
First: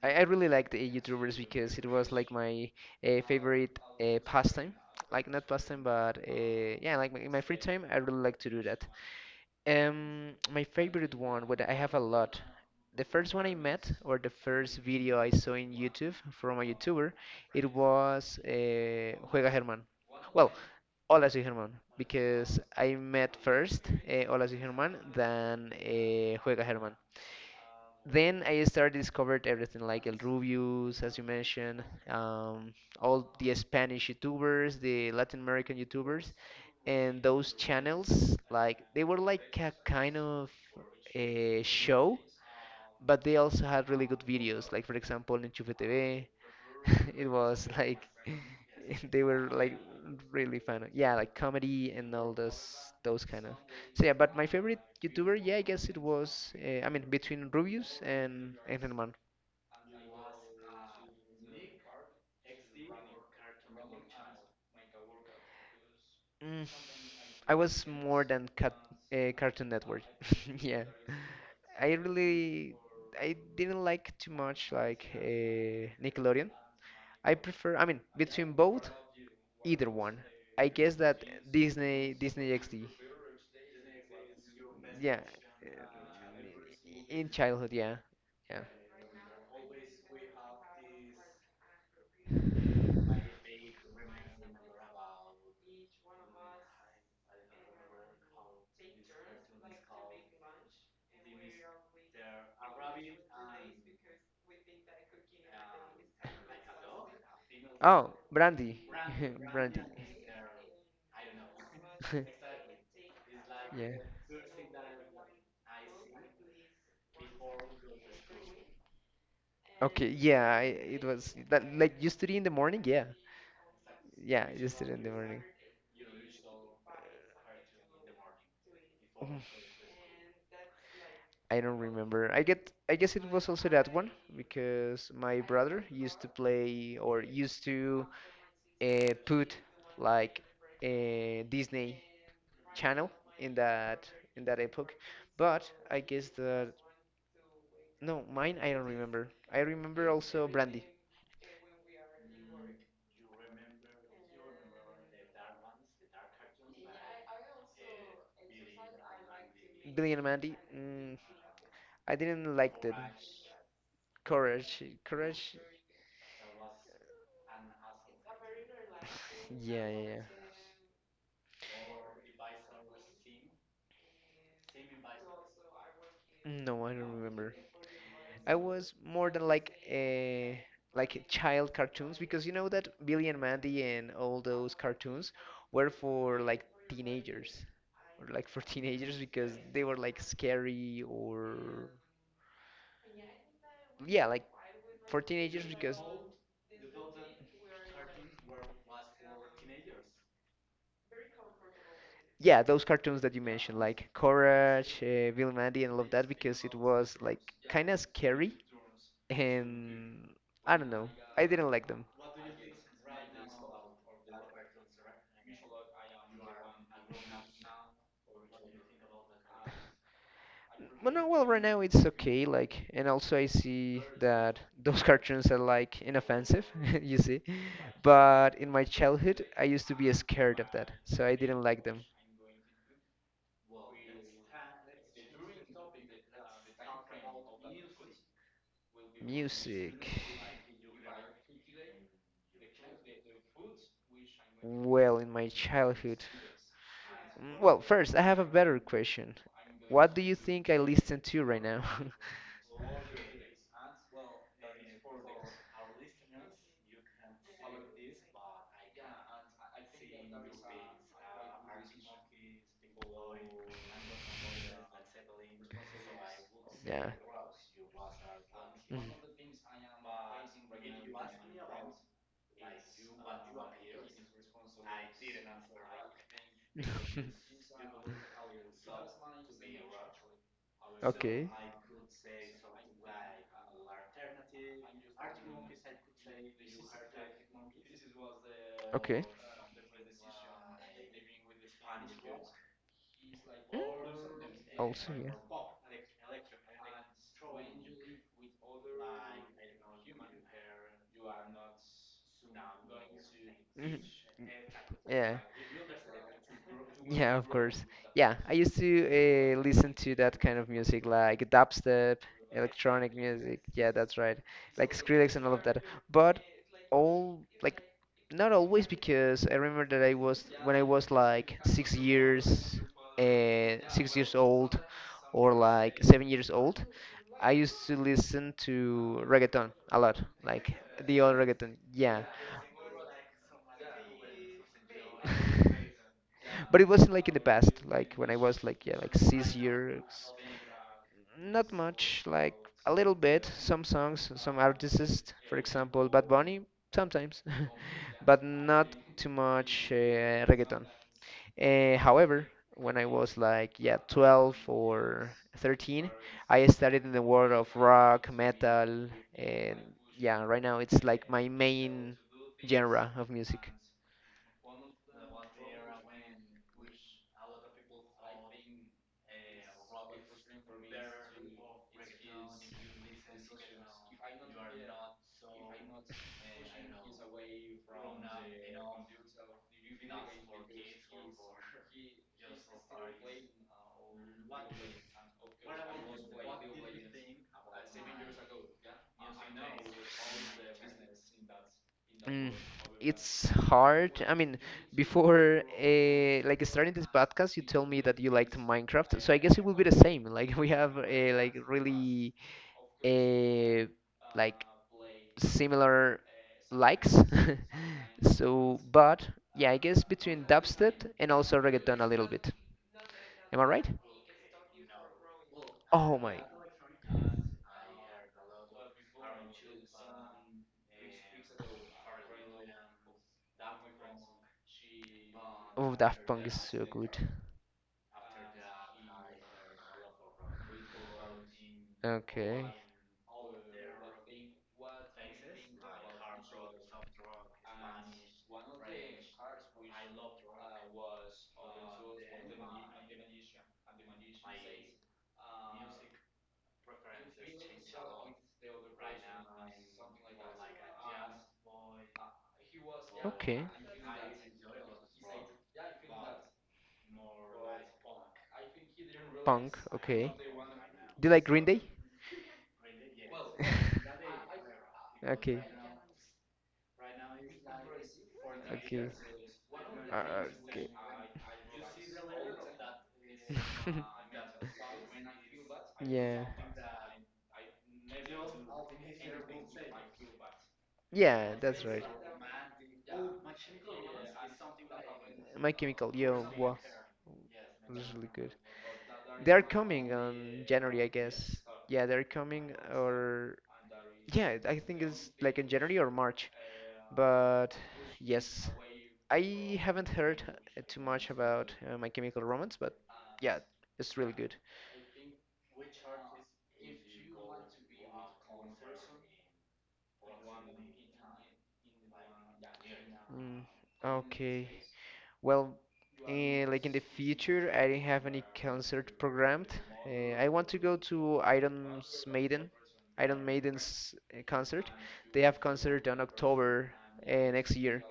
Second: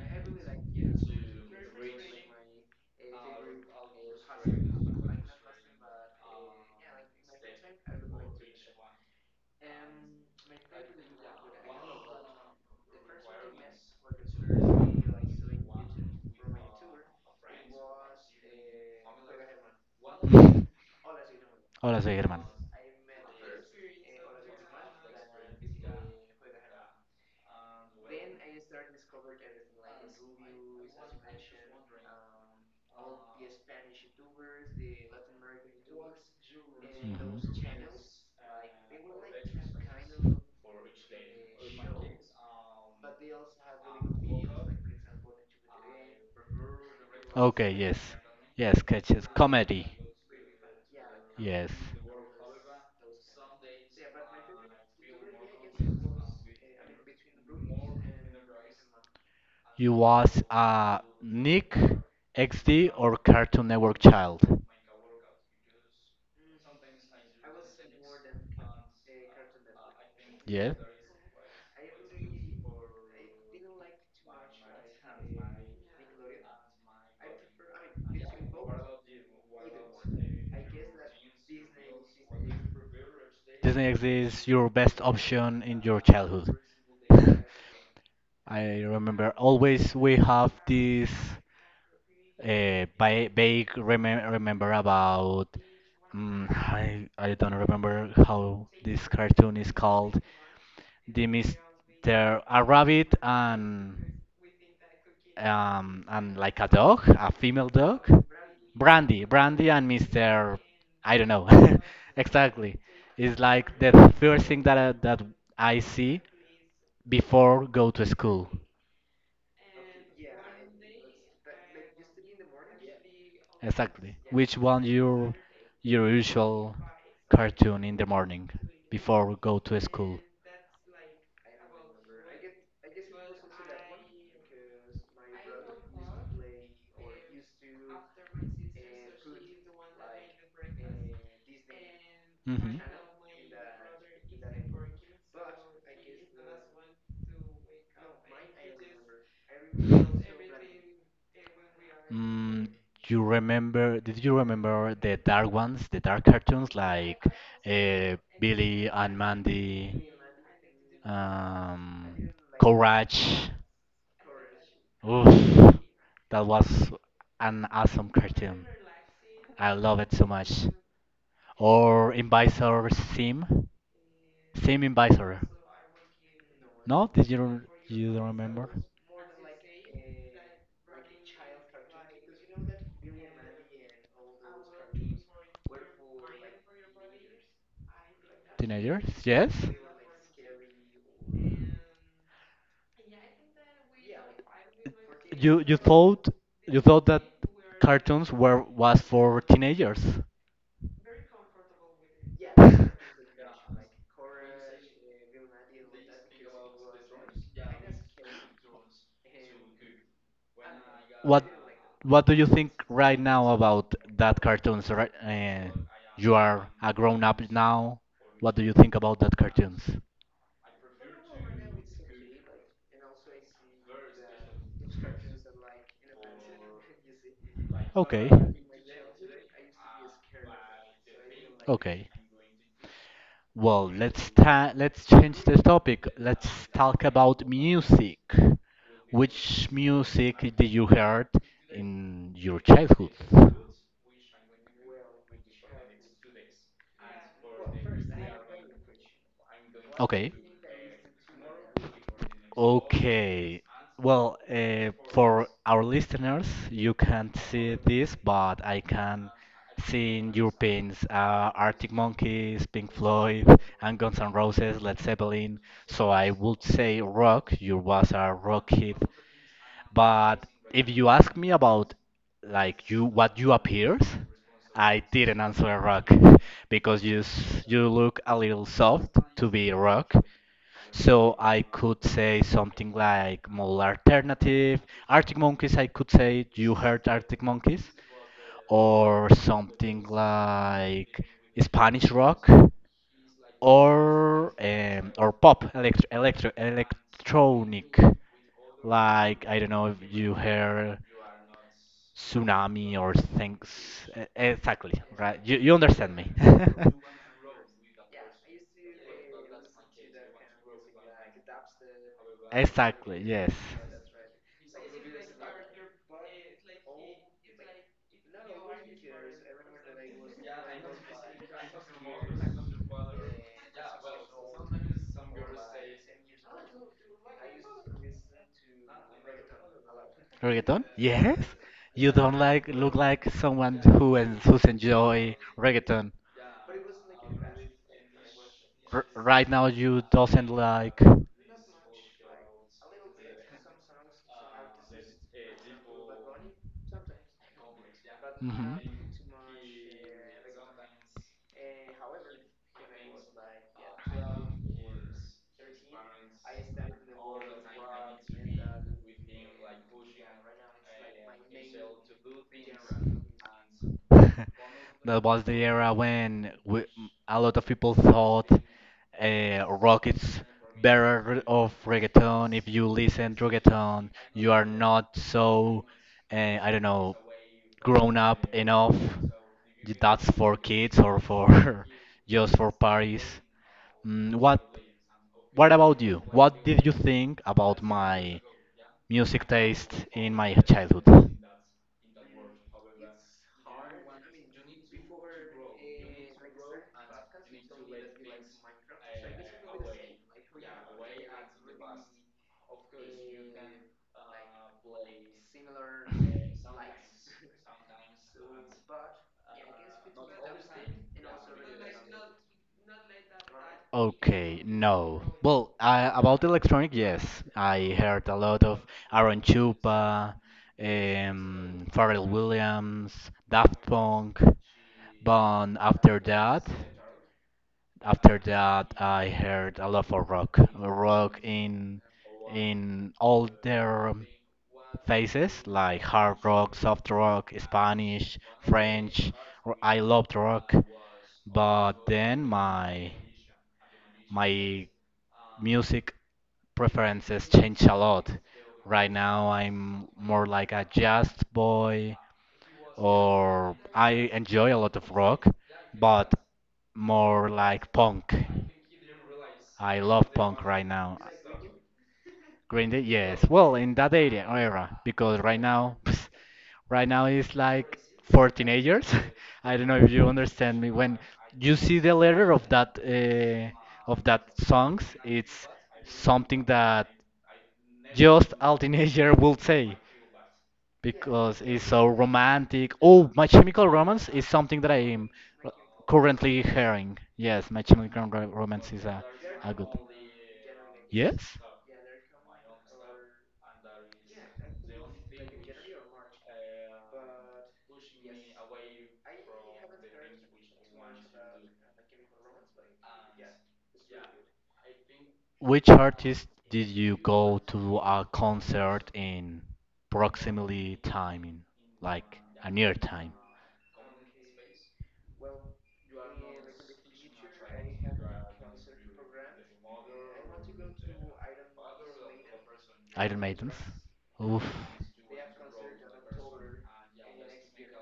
S2: I really liked the YouTubers because it was like my favorite pastime. Like not pastime, but yeah, like in my free time, I really like to do that. My favorite one, what I have a lot. The first one I met, or the first video I saw in YouTube from a YouTuber, it was Juega Germán. Well, Hola soy Germán,
S1: Hola, soy
S2: because
S1: Germán.
S2: I met first Hola soy Germán than Juega Germán, then I started discovered everything like El Rubius, as you mentioned, all the Spanish YouTubers, the Latin American YouTubers, and those
S1: Mhm.
S2: channels like they were like a kind of a show, but they also had really good videos. Like for example, Enchufe TV, it was
S1: Okay, yes.
S2: like
S1: Yes,
S2: they
S1: sketches,
S2: were like
S1: comedy.
S2: really fun. Yeah, like
S1: Yes.
S2: comedy and all those kind of. So yeah, but my favorite YouTuber, yeah, I guess it was I mean between Rubius and Germán.
S1: You was a Nick XD or Cartoon Network child?
S2: Mm, I was more than Cartoon Network.
S1: Yeah.
S2: yeah, I really I didn't like too much like Nickelodeon. I prefer. I mean, between both, either one. I guess that Disney XD.
S1: Disney X is your best
S2: Yeah,
S1: option in your childhood.
S2: in childhood. Yeah, yeah.
S1: I remember always we have this vague remember about I don't remember how this cartoon is called. The Mr. A rabbit and like a dog, a female dog.
S2: Oh, Brandy,
S1: Brandy, Brandy
S2: Brandy.
S1: and Mr. I don't know. Exactly. It's like
S2: Yeah.
S1: the first thing that I see before go to school.
S2: Okay, yeah, it was that like you study in the morning? Yeah.
S1: Exactly.
S2: Yeah,
S1: Which
S2: you
S1: one
S2: study in the morning.
S1: your usual cartoon in the morning before
S2: Mm,
S1: go to school?
S2: I don't remember. I guess it was also that one because my brother used to play or used to put like a Disney
S1: hmm
S2: channel in that epoch. But I guess that no, mine I don't remember. I remember also Brandy.
S1: Mm, you remember? Did you remember the dark ones, the dark cartoons like Billy and Mandy,
S2: Billy and Mandy. I
S1: um,
S2: didn't like that.
S1: Courage?
S2: Courage, courage.
S1: Oof, that was an awesome cartoon. I
S2: Yeah, yeah,
S1: love it
S2: yeah.
S1: so much. Or Invisor Sim, Sim Invisor.
S2: No, I
S1: No,
S2: don't
S1: did
S2: remember.
S1: you you don't
S2: I
S1: remember?
S2: was more than like a like child cartoons because you know that Billy and Mandy and all those cartoons were for like teenagers or like for teenagers because
S1: Teenagers,
S2: they were
S1: yes.
S2: like scary or yeah like for teenagers because
S1: You thought you thought that cartoons were was for teenagers.
S2: yeah, those cartoons that you mentioned, like Courage, Bill and Mandy, and all of that, because it was like kind of scary, and I don't know, I didn't like them.
S1: What what do you think right now about that cartoons? Right, you are a grown up now. What do you think about that cartoons?
S2: Well, no, well, right now it's okay. Like, and also I see that those cartoons are like inoffensive, you see. But
S1: Okay,
S2: in my childhood, I used to be scared of that, so I didn't like them.
S1: okay. Well, let's change the topic. Let's talk about music. Which
S2: Music.
S1: music did you heard in your childhood?
S2: Well, in my childhood. Well, first, I have a better question. What do you
S1: Okay.
S2: think I listen to right now?
S1: Okay. Well, for our listeners, you can't see this, but I can see in your pins Arctic Monkeys, Pink Floyd, and Guns N' Roses, Led Zeppelin. So
S2: Yeah.
S1: I would say rock. You was a
S2: Mhm.
S1: rock hit. But if you ask me about like you what you appears, I didn't answer rock because you look a little soft to be rock,
S2: Okay.
S1: so I could say something like mole alternative, Arctic Monkeys. I could say you heard Arctic Monkeys,
S2: Okay.
S1: or something like Spanish rock,
S2: Mm, also, yeah.
S1: or pop electro, electronic. Like I don't know if you heard tsunami or things.
S2: Mhm.
S1: Exactly,
S2: Yeah.
S1: right? You understand me?
S2: Yeah, of course. Yeah, I used to listen to that kind of music, like dubstep, electronic
S1: Exactly. Yes.
S2: music. Yeah, that's right. Like Skrillex and all of that. But all, like, not always, because I remember that when I was like 6 years old, or like 7 years old, I used to listen to reggaeton a lot, like
S1: Reggaeton?
S2: the old
S1: Yes.
S2: reggaeton.
S1: You
S2: Yeah.
S1: don't like look like someone who who's enjoy reggaeton.
S2: But it wasn't like in the past, like when I was like yeah
S1: R-
S2: like
S1: right
S2: six
S1: now you
S2: years
S1: doesn't like.
S2: Not much, like a little bit, some songs, some artists, for example bad bunny sometimes, but
S1: Mhm.
S2: not too much reggaeton. However, when I was like yeah 12 or 13, I started in the world of rock metal, and yeah, right now it's like my main genre of music.
S1: That was the era when we, a lot of people thought rock is better of reggaeton. If you listen to reggaeton, you are not so, uh, I don't know, grown up enough. That's for kids or for just for parties. Mm, What about you? What did you think about my music taste in my childhood?
S2: Mm, it's hard. I mean, before like starting this podcast, you told me that you liked Minecraft, so I guess it will be the same. Like we have like really uh, like similar likes. so, but yeah, I guess between dubstep and also reggaeton a little bit. Am I right?
S1: Okay, no. Well,
S2: Oh
S1: I,
S2: my.
S1: about electronic, yes. I heard a lot of Aaron Chupa, Pharrell Williams, Daft Punk, but
S2: Oh, Daft
S1: after
S2: Punk is
S1: that.
S2: so good.
S1: After that, I heard a lot of rock, rock
S2: Okay.
S1: in all their phases, like hard rock, soft rock, Spanish, French. I loved rock, but then my music preferences change a lot. Right now, I'm more like a jazz boy,
S2: Okay.
S1: or I enjoy a lot of rock, but more like punk.
S2: Punk.
S1: I
S2: Okay.
S1: love punk right now.
S2: Do you like Green Day?
S1: Green Day, yes. Well, in that era, because right
S2: okay.
S1: now Right now it's like for teenagers.
S2: Okay.
S1: I don't know if you
S2: Uh,
S1: understand
S2: okay.
S1: me. When you see the letter of that songs, it's
S2: yeah.
S1: something that just a teenager will say
S2: Yeah,
S1: because
S2: that's
S1: it's
S2: right.
S1: so romantic. Oh, My Chemical Romance is something that I am
S2: My Chemical, yo,
S1: currently
S2: wow,
S1: hearing. Yes,
S2: it was really good.
S1: Romance is
S2: They're
S1: a good.
S2: coming on January, I guess.
S1: Yes?
S2: Yeah, they're coming, or yeah, I think it's like in January or March. But yes, I haven't heard too much about My Chemical Romance, but yeah, it's really good.
S1: Which artist did you go to a concert in proximity timing, like a near time?
S2: Mm, okay. Well, like in the future, I don't have any concert programmed. I want to go to Iron's Maiden, Iron
S1: Iron Maidens?
S2: Maiden's
S1: Oof.
S2: concert. They have concert on October next year.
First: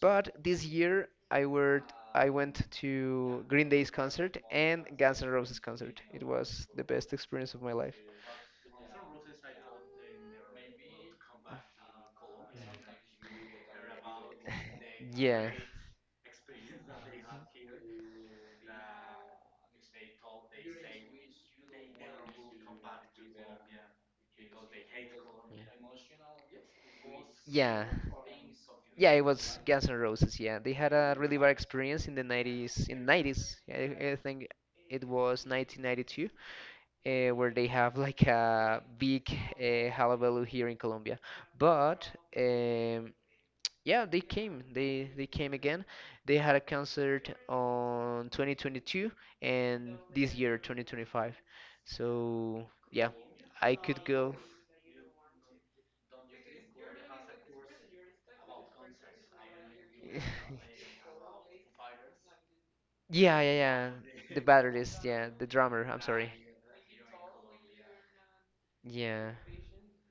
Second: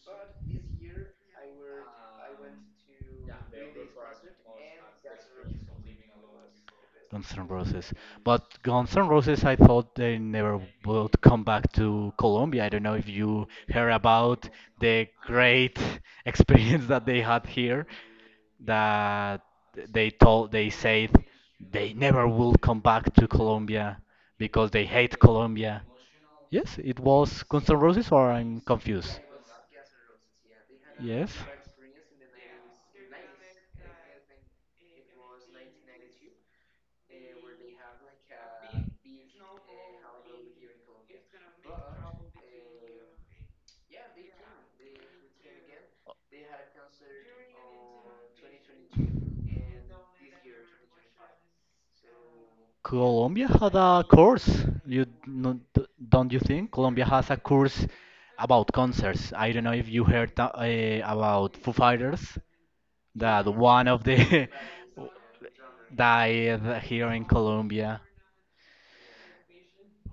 S2: But this year, I went to Green Day's concert and Guns N' Roses concert. It was the best
S1: Guns N'
S2: experience of my
S1: Roses.
S2: life.
S1: But Guns N' Roses, I thought they never would come back to Colombia. I don't know if you heard about the
S2: Yeah.
S1: great experience that they had here, that they said they never will come back to Colombia because they hate Colombia. Yes, it was Guns N'
S2: Yeah.
S1: Roses, or I'm
S2: Yeah,
S1: confused.
S2: it was Guns N' Roses. Yeah, they had a
S1: Yes.
S2: really bad experience in the 90s. In 90s, I think it was 1992, where they have like a big hullabaloo here in Colombia. But um, yeah, they came. They came again. They had a concert on 2022 and this year 2025. So yeah,
S1: Colombia had
S2: I
S1: a
S2: could go.
S1: course. You no- d- don't you think Colombia has a course about concerts? I don't know if you heard about Foo Fighters
S2: Yeah,
S1: that
S2: yeah,
S1: one
S2: yeah.
S1: of
S2: The
S1: the
S2: batteries, yeah, the drummer, I'm sorry.
S1: died here in Colombia.
S2: Yeah.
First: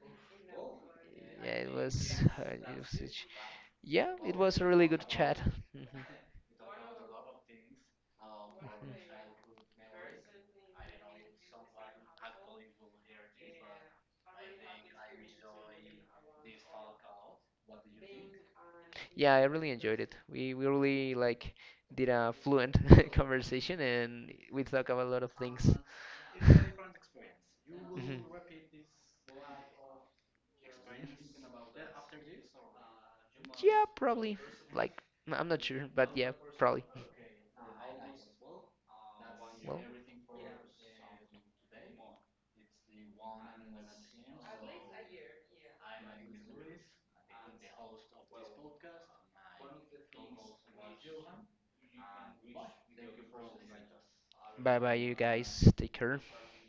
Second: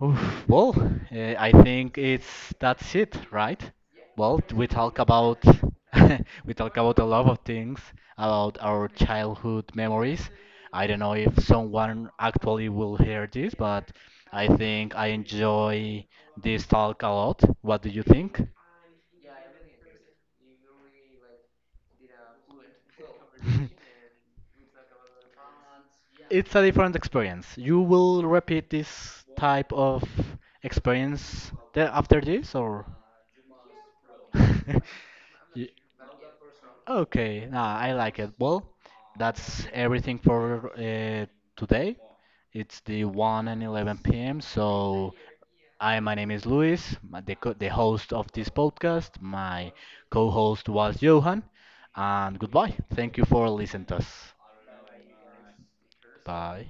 S1: Oof, well,
S2: Yeah,
S1: I
S2: it was
S1: think
S2: her
S1: it's that's
S2: usage.
S1: it, right?
S2: Yeah, it
S1: Well,
S2: was a
S1: we
S2: really good
S1: talk
S2: chat.
S1: about
S2: Mhm, mhm.
S1: we talk about a lot of things about our childhood memories. I don't know if someone actually will hear this, but I think I enjoy this talk a lot. What do you think?
S2: Yeah, I really enjoyed it. We really like did a fluent conversation and we talk about a lot of things.
S1: It's a different experience. You
S2: Mhm.
S1: will repeat this type of experience after this, or?
S2: Yeah, probably. Like, I'm not
S1: Y-
S2: sure, but yeah, probably.
S1: Okay, nah, I like it. Well, that's everything for today. It's the 1 and 11 p.m. So, I my name is Luis, the host of this podcast. My co-host was Johan, and goodbye. Thank you for listening to us.
S2: Bye bye, you guys. Take care.
S1: Bye.